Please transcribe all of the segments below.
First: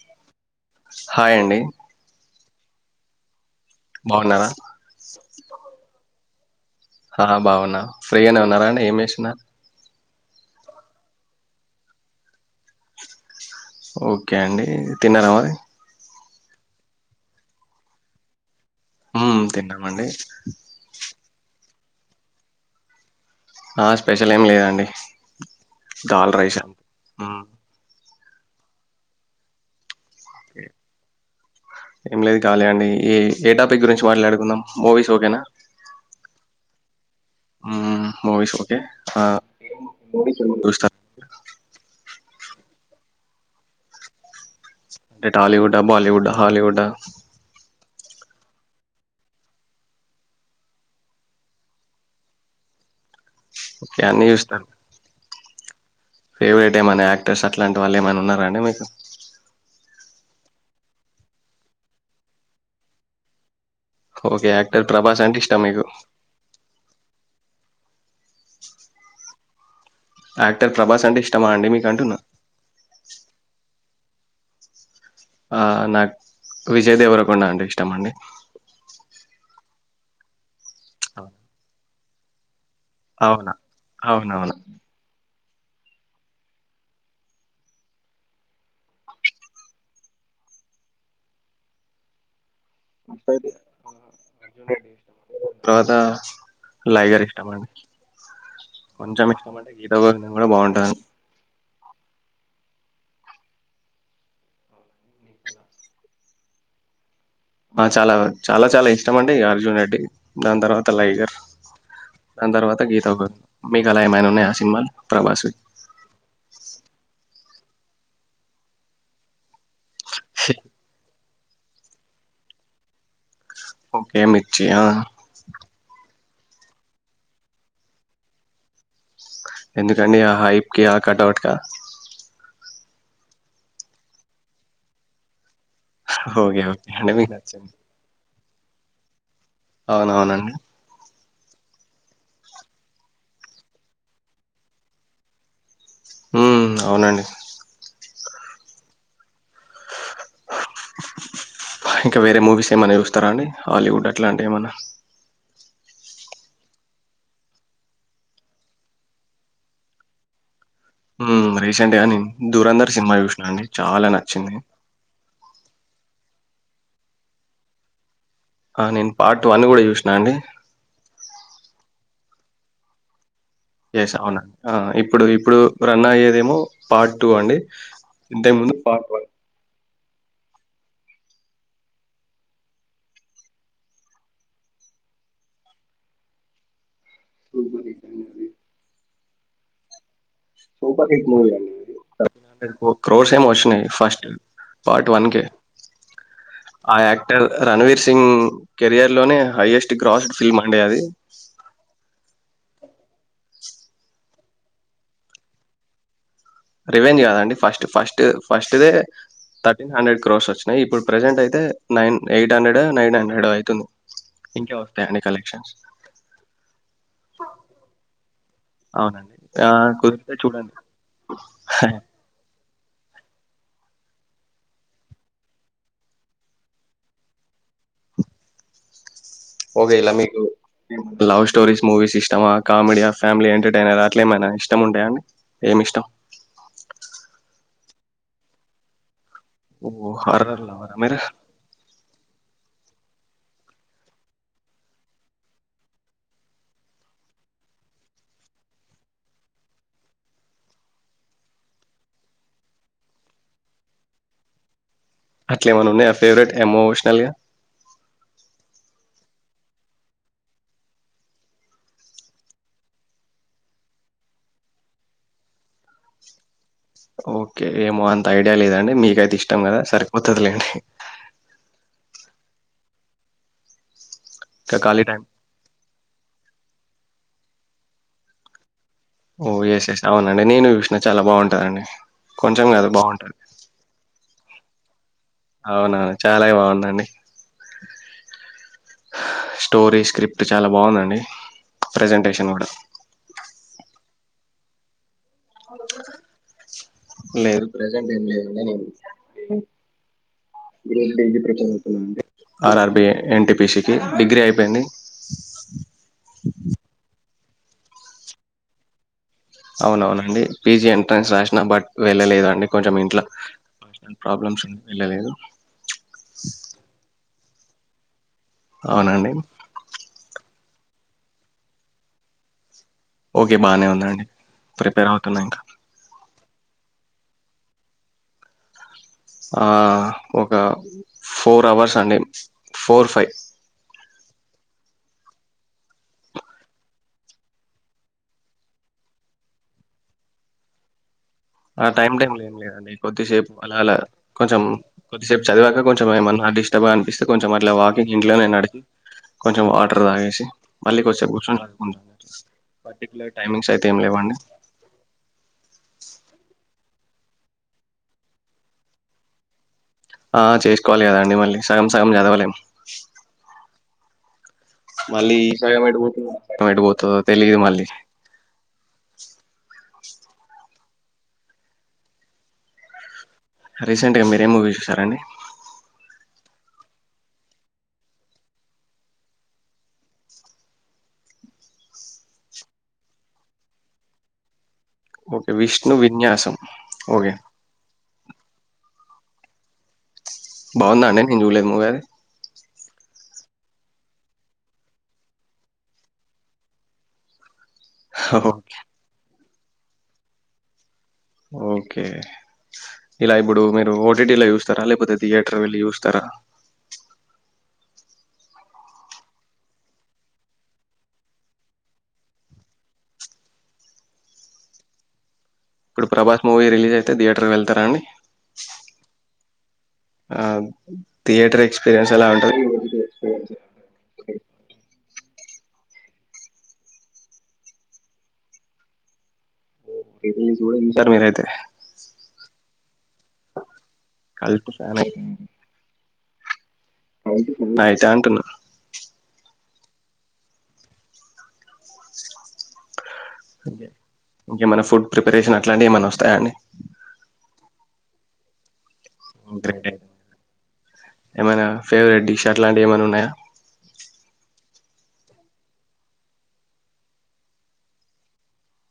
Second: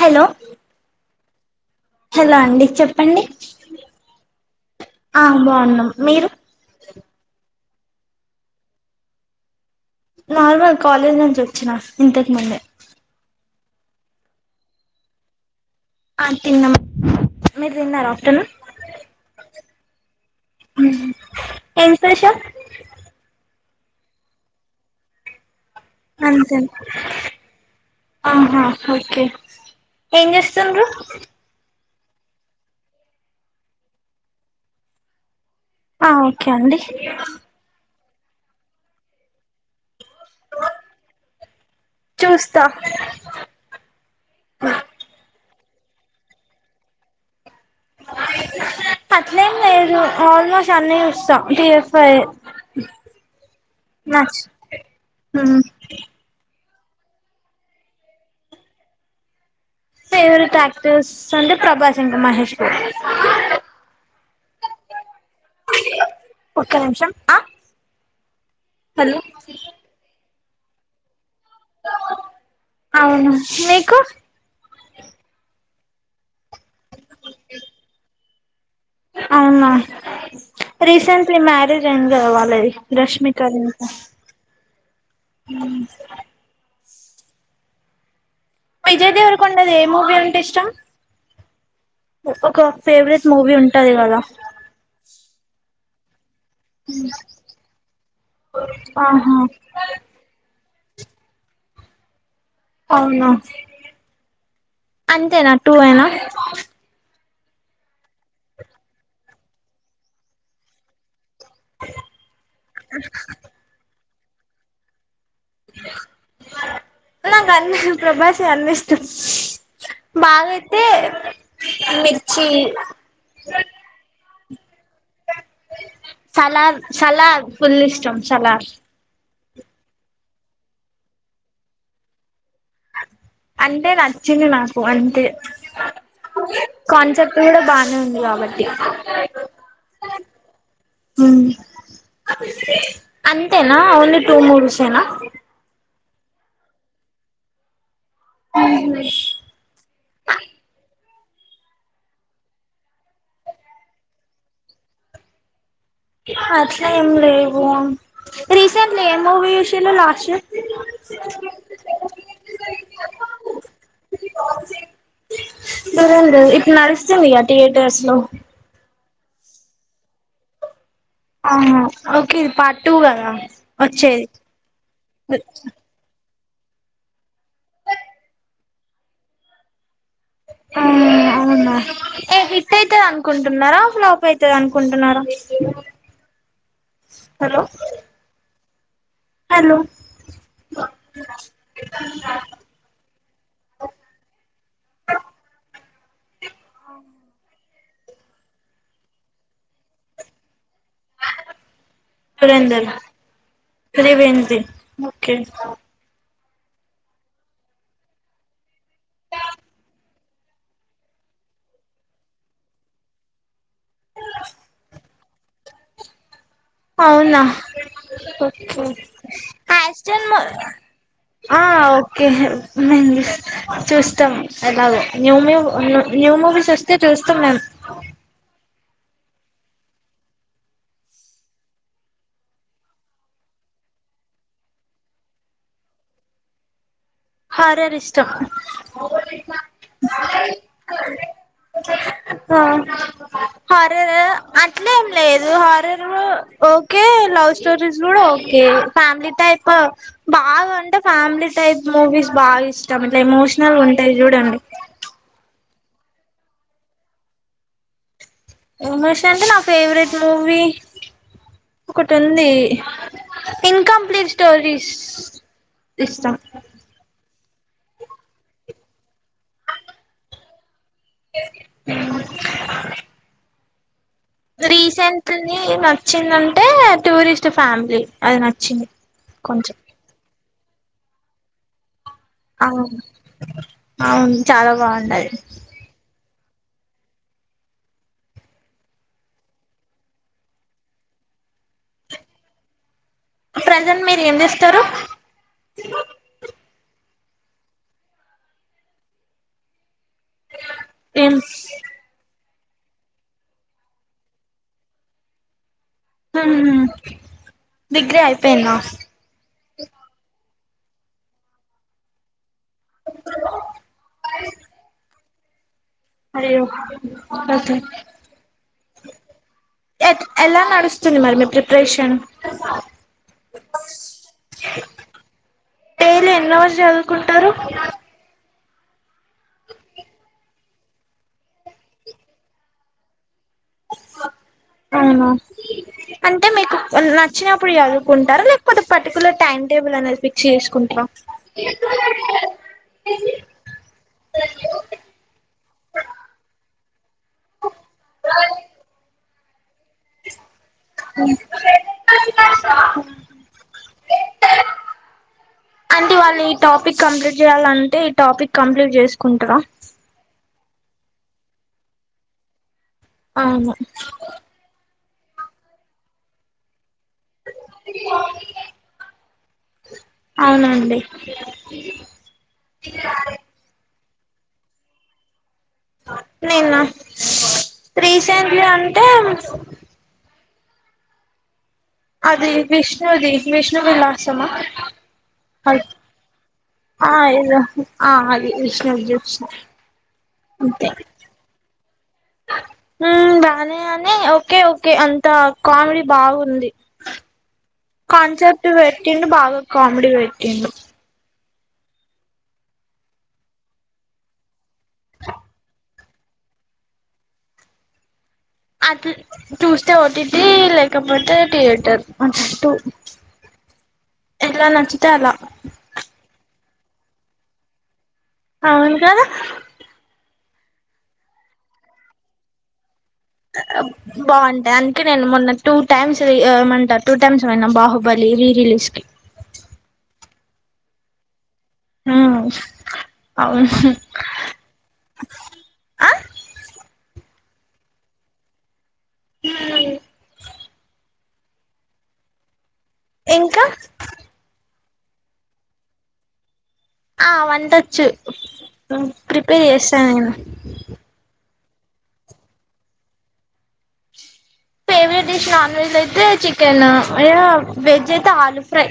Hello hi అండి hello అండి చెప్పండి బాగున్నారా? ఆ బాగున్నం మీరు హ బావున్నా ఫ్రీగానే ఉన్నారండి ఏం చేస్తున్నారు నార్మల్ కాలేజ్ నుంచి వచ్చినా ఇంతకు ముందే ఓకే అండి తిన్నారమరి తిన్నా మీరు తిన్నారా ఆఫ్టర్నూన్ హమ్ తింన్నమండి ఎం స్పెషల్ ఆ స్పెషల్ ఏం లేదండి దాల్ రైస్ అంతేనా అంతే. హ్మ్. ఆహా ఓకే ఏం చేస్తుండ్రు ఏం లేదు కాలి అండి ఈ ఏ టాపిక్ గురించి మాట్లాడుకుందాం మూవీస్ ఓకేనా ఆ ఓకే అండి వాయిస్ ఓకే మ చూస్తా అంటే టాలీవుడ్ బాలీవుడ్ హాలీవుడ్ అట్లేం లేదు ఆల్మోస్ట్ అన్నీ చూస్తాం టిఎఫ్ఐ ఓకే. నా అన్నీ ఫేవరెేట్ ఏమనా యాక్టర్స్ అట్లాంటి వాళ్ళు ఏమైనా ఉన్నారాండి మీకు ఫేవరెట్ యాక్టర్స్ అంటే ప్రభాస్ ఇక మహేష్ కు ఓకే యాక్టర్ ప్రభాస్ అంటే ఇష్టామకు ఒక్క నిమిషం ఆ హలో యాక్టర్ ప్రభాస్ అంటే మ అండి మీకంటున్న అవును మీకు నాకు విజయ్ దేవరకొండ అంటె ఇష్టం అండి అవునా రిసెట్లీ మ్యారిజ గ వాళ్ళది రష్మిక అవునా రంకా అవునవును హ్మ్ విజయ్ దేవర్ కొండది ఏ మూవ ఉంటే ఇష్టం ఒక ఫేవరెట్ మూవీ ఉంటది కదా లయగర్ ఇష్టం అండి కొంచెం ఆహా ఇష్టం అంటే గీత భగ్నం కూడా బాగుంటంది అవునా అంతేనా టూ అేనా ఆ చాలా చాలా చాలా ఇష్టం అండి అర్జున్ రెడ్డి దాని తర్వాత లైగర్ దాని తర్వాత గీత ఒక మీకు అలా ఏమైనా సిమాల్ ప్రబాస్ అన్న ప్రభాష అన్ని ఇష్టం బాగాయితే మిర్చి ఓకే మిచ్చయా సలార్ సలార్ ఫుల్ ఇష్టం సలార్ ఎందుకండి ఆ హైప్కి కటౌట్కా అంటే నచ్చింది నాకు అంతే ఓకే ఓకే అండి మీకు కాన్సెప్ట్ కూడా నచ్చింది బానే ఉంది కాబట్టి అవునవునండి అంతేనా ఓన్లీ టూ మూర్సేనా ఉమ్ అవునండి అ ఇంకా వేరే మూవీస్ ఏమన్నా చూస్తారా అండి హాలీవుడ్ అట్లా అంటే ఏమన్నా అట్లే ఏం లేవు రీసెంట్లీ ఏ మూవీ విూషలు లాస్ట్ ఇర్ రీసెంట్ గా నేను దూరంధర్ సినిమా చూసినానండి చాలా నచ్చింది సరేండి ఇప్పుడు నడుస్తుందియా థియేటర్స్ లో ఆ నేను పార్ట్ వన్ని కూడా చూసినా అండి ఆ ఓకే ఇది పార్ట్ టూ కదా ఎస్ వచ్చేది అవునండి ఇప్పుడు ఇప్పుడు రన్ అయ్యేది పార్ట్ టూ అండి ఇంతై ముందు పార్ట్ వన్ ఆ అవునా ఏ హిట్ అవుతుంది అనుకుంటున్నారా ఫ్లాప్ అవుతుంది అనుకుంటున్నారా hello [inaudible] hello super Haq movie అ క్రోర్స్ ఏం వచ్చినాయి ఫస్ట్ పార్ట్ వన్ క ఆ యాక్టర్ రణవీర్ సింగ్ కెరియర్ లోనే హైయెస్ట్ గ్రాస్డ్ ఫిల్మ్ అది ఫీ వెంది ఓకే రివెన్జ్ కాదండి ఫస్ట్ ఫస్ట్ ఫస్ట్దే థర్టీన్ హండ్రెడ్ కోర్స్ వచ్చినాయి ఇప్పుడు ప్రజెంట్ అయితే nine eight hundred nine hundred అవుతుంది ఇంకే వస్తాయి అండి వ అవునా ఓకే అవునండి ఆ కుదిరితే ఆస్టన్ చూడండి ఆ ఓకే చూస్తాం ఎలాగో న్యూ మూవీ న్యూ మూవీస్ వస్తే చూస్తాం మేము ఓకే ఇలా మీకు లవ్ స్టోరీస్ మూవీస్ ఇష్టమా కామెడీయా ఫ్యామిలీ ఎంటర్టైనర్ అట్లే ఏమైనా ఇష్టం ఉంటాయా అండి ఏమి ఇష్టం హారర్ ఇష్టం ఓ హారర్ లవర్ ఆ మీరు హారర్ అట్లేం లేదు హారర్ ఓకే లవ్ స్టోరీస్ కూడా ఓకే ఫ్యామిలీ టైప్ బాగాంటే ఫ్యామిలీ టైప్ మూవీస్ బాగా ఇష్టం ఇట్లా ఎమోషనల్ ఉంటాయి చూడండి అట్లేమన ఉన్నాయి ఆ ఫేవరెట్ ఎమోషనల్గా విమర్శ అంటే నా ఫేవరెట్ మూవీ ఒకటి ఉంది ఇన్కంప్లీట్ స్టోరీస్ ఇష్టం ఓకే ఏమో అంత ఐడియా లేదండి మీకైతే ఇష్టం కదా సరిపోతుదిలేండి అ ఇంకా ఖాళీ టైం రీసెంట్ ని నచ్చిందంటే టూరిస్ట్ ఫ్యామిలీ అది నచ్చింది ఓ కొంచెం ఎస్ ఎస్ అవునండి నేను చాలా బాగుంటాదాండి అ అవును చాలా బాగుండది అవున చాలా బాగుందండి స్టోరీ స్క్రిప్ట్ చాలా బాగుందండి ప్రెజెంటేషన్ కూడా ప్రజెంట్ మీరు ఏం చేస్తారు అవు లేదు ప్రెజెంట్ ఏం లేదు ఏం [inaudible] ఆర్ఆర్బి ఎన్టీపిసికి డిగ్రీ అయిపోయింది హ డిగ్రీ అయిపోయిందా అవునవునండి పీజీ ఎంట్రన్స్ రాసినా బట్ వెళ్ళలేదండి కొంచెం ఇంట్లో ప్రాబ్లమ్స్ వెళ్ళలేదు అయ్యో ఓకే అవునండి ఎట్ ఎలా నడుస్తుంది మరి మీ ప్రిపరేషన్ ఓకే బాగానే ఉందండి ప్రిపేర్ అవుతున్నా ఇంకా రోజు చదుకుంటారు ఆ ఒక ఫోర్ అవర్స్ అండి ఫోర్ ఫైవ్ అవునా అంటే మీకు నచ్చినప్పుడు చదువుకుంటారా లేకపోతే పర్టికులర్ టైమ్ టేబుల్ అనేది ఫిక్స్ చేసుకుంటారా ఆ టైమ్ టేబుల్ ఏం లేదండి కొద్దిసేపు అలా అలా కొంచెం కొద్దిసేపు చదివాక కొంచెం ఏమన్నా టాబా అనిపిస్తే కొంచెం వాకింగ్ ఇంట్లో నడి కొంచెం అట్ వాటర్ తాగేసి మళ్ళీ కాసేప్ కూర్చొని పర్టికులర్ టైమింగ్స్ అయితే ఏం లేవండి అంటే వాళ్ళు ఈ టాపిక్ కంప్లీట్ చేయాలంటే ఈ టాపిక్ కంప్లీట్ చేసుకుంటారా ఆ చేసుకోవాలి కదా అండి మళ్ళీ సగం సగం చదవలేం ఆమ మళ్ళీ సాయమేటు మెట్టుపోత్ ఆ తెలీదు మళ్ళీ అవునండి రీసెంట్గా మీరేం మూవీ చూసారండి నిన్న రీసెంట్లీ అంటే అది విష్ణు అది విష్ణు వలాసమా ఓకే అ విష్ణు విన్యాసం ఓకే ఆ అ విష్ణష్ణ బాగుందా అండి నేను చూలేదు మవ్వేది ఉమ్ బాగా అనే ఓకే ఓకే అంత కామెడీ బాగుంది కాన్సెప్ట్ వేటిండు బాగా కామెడి పెట్టిండు ఓకే ఇలా ఇప్పుడు మీరు ఓటీటీలో చూస్తారా లేకపోతే థియేటర్ వెళ్ళి చూస్తారా అట్ చూస్తే ఓటీటీ లేకపోతే థియేటర్ అటు ఎలా నచ్చితే అలా ఇప్పుడు ప్రభాస్ మూవీ రిలీజ్ అయితే థియేటర్కి వెళ్తారాండి అవును కదా ఆ థియేటర్ ఎక్స్పీరియన్స్ ఎలా ఉంటది ఎక్స్పీరియన్స్ బాగుంటాయ్ అందుకే నేను మొన్న టూ టైమ్స్ ఏమంట టూ టైమ్స్ పోయిన బాహుబలి రీ రిలీజ్ కి రెస్కూడ ఇంటారు మీరయితే ఆ కల్పు ఫ్యాన్ ఏయ్ ఆ అయితాయ్ అంటున్నా హుమ్ ఇంకా ఓకే మన ఫుడ్ ప్రిపరేషన్ అట్లాంటివి ఏమన్నా వస్తాయా అండి ఆ వంటొచ్చు హుమ్ ప్రిపేర్ గ్రేట్ చేస్తా నేను ఏమైనా ఫేవరెట్ డిష్ అట్లాంటివి ఏమైనా ఉన్నాయా ఫేవరెట్ డిష్ నాన్ వెజ్ అయితే చికెన్ వెజ్ అయితే ఆలు ఫ్రై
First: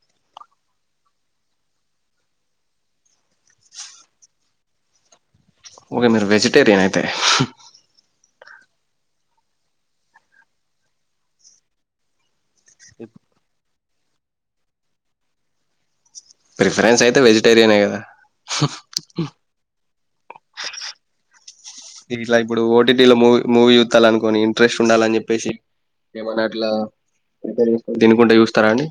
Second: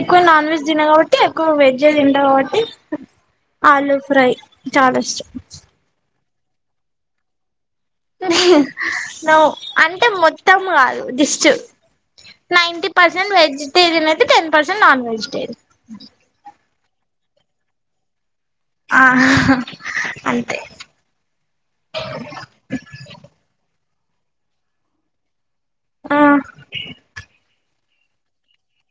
ఎక్కువ నాన్ వెజ్ తిన కాబట్టి ఎక్కువ వెజ్ తింట కాబట్టి ఆలు ఫ్రై చాలా ఇష్టం ఓకే మీరు వెజిటేరియన్ అయితే నవ్వు అంటే మొత్తం కాదు దిస్ట్ నైంటీ పర్సెంట్ వెజ్ టేరియన్ అయితే ten percent non vegetarian preference అయితే వెజిటేరియనే కదా ఆ అంతే ఇట్లా ఇప్పుడు ఓ టీ టీ లో మూవీ మూవీ తలనుకొని ఇంట్రెస్ట్ ఉండాలని చెప్పేసి ఆ ఏమన్న అట్లా ప్రిపేర్ తినుకుంట చూస్తారా అండి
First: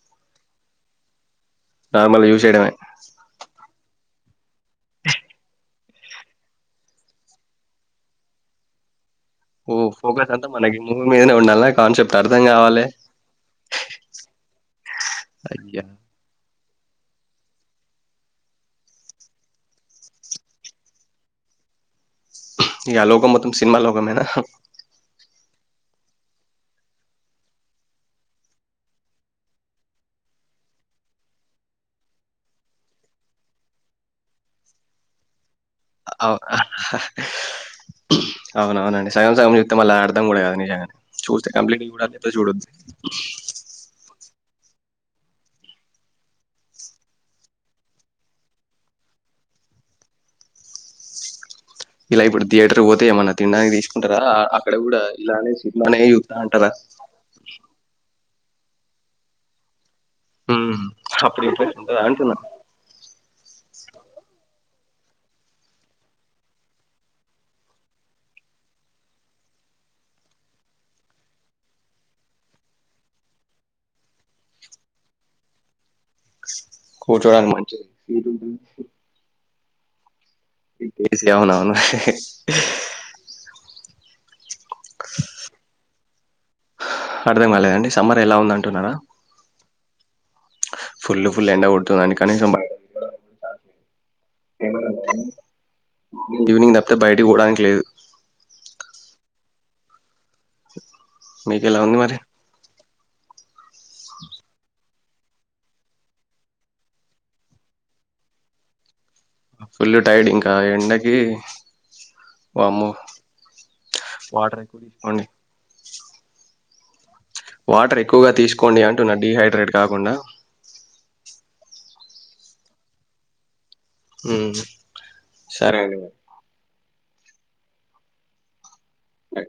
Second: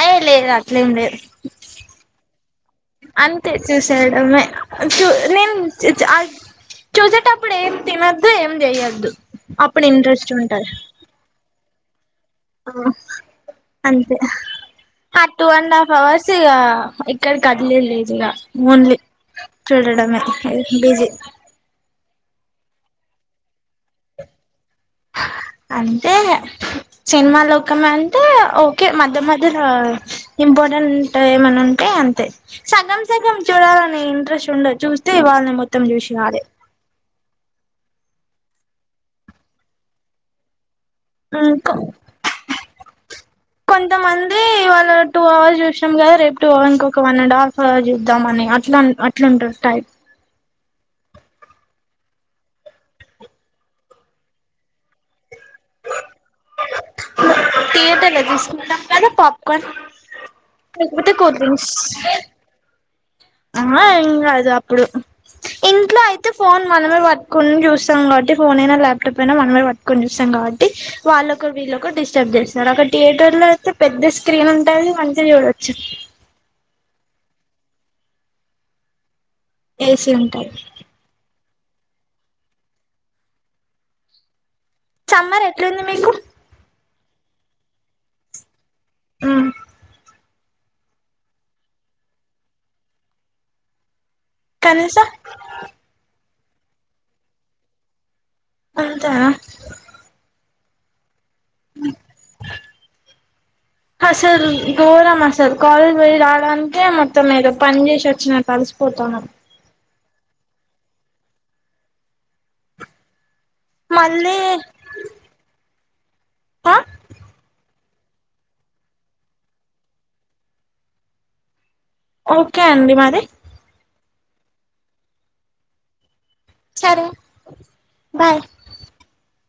అయ్యో లేదు అట్లెం లేదు నార్మల్గా చూసేయడమే అంతే చూసెడమే చూ నేను చూ చా ఆ చూసేటప్పుడు ఏం తినొద్దు ఏం చేయొద్దు ఓ ఫోకస్ అంతా మన ఈ మూవి మీదనే ఉండాల్న కాన్ చెెప్ ఆ అంతే ఆ టూ అండ్ అయ్యా హాఫ్ అవర్స్ ఇగ ఇక్కడ కదిలింది ఇంగ ఓన్లీ చూడడమే బిజీ ఇగ లోకం మొత్తం సినిమా లోకమేన అంతే సినిమా లోకం అంటే ఓకే మధ్య మధ్య ఇంపార్టెంట్ ఏమని ఉంటే అంతే సగం సగం చూడాలని ఇంట్రెస్ట్ ఉండదు చూస్తే ఇవాళ మొ అవు అవున అవునండి సగ సగం చెప్తే మళ్ళ అర్ధం కూడా కాదు నిజంగా అన్కో కొంతమంది వాళ్ళ టూ అవర్స్ చూసాం కదా రేపు టూ అవర్స్ ఒక వన్ అండ్ హాఫ్ అవర్ చూద్దామని అట్లా అట్లాంటారు టైప్ ఇలా ఇప్పుడు థియేటర్ పోతే ఏమన్నా తిన్డానికి తీసుకుంటారా అక్కడ కూడా ఇలానే [unintelligible] థియేటర్లో జూస్ గదే పాప్కాన్ మ్మ్. లేక్పోతే కూల్ అప్పుడు డ్రింగ్స్ ఇంట్రెస్ట్ ఉంటదా అంటున్నా ఆ ఏం కాదు అప్పుడు ఇంట్లో అయితే ఫోన్ మనమే పట్టుకొని చూస్తాం. కాబట్టి ఫోన్ అయినా ల్యాప్టాప్ అయినా మనమే పట్టుకొని చూస్తాం కాబట్టి వాళ్ళకు వీళ్ళ ఒక డిస్టర్బ్ చేస్తారు. ఒక థియేటర్ లో అయితే పెద్ద స్క్రీన్ ఉంటుది మంచిగ్ చూడొచ్చు. హోడ్రాయి మంచిది ఏసీ ఉంటాయ్ ఏసి అవునా అవును చమ్మర్ ఎట్లుంది మీకు అర్థం కాలేదండి సమ్మర్ ఎలా ఉంద అంటున్నారా ఉమ్ ఫుల్ ఫుల్ ఎండ కొడుతుందని కానీ కనీస కనీసా ఇంక ఈవినింగ్ తప్తే బయటకి పోవడానికి లేదు అదా మీకు ఎలా ఉంది మరి అసలు గోరం అసలు కాలేజ్ పోయి రావడానికే మొత్తం ఏదో పని చేసి వచ్చినట్టు అలసిపోతానను ఫుల్ టైడ్ ఇంకా ఎండకి వామ్మో మళ్ళీ వాటర్ ఎక్కువ తీసుకోండి హ వాటర్ ఎక్కువగా తీసుకోండి అంటున్న డిహైడ్రేట్ కాకుండా ఓకే అండి మరి ఉమ్ సరే అండి సరే బాయ్ బాయ్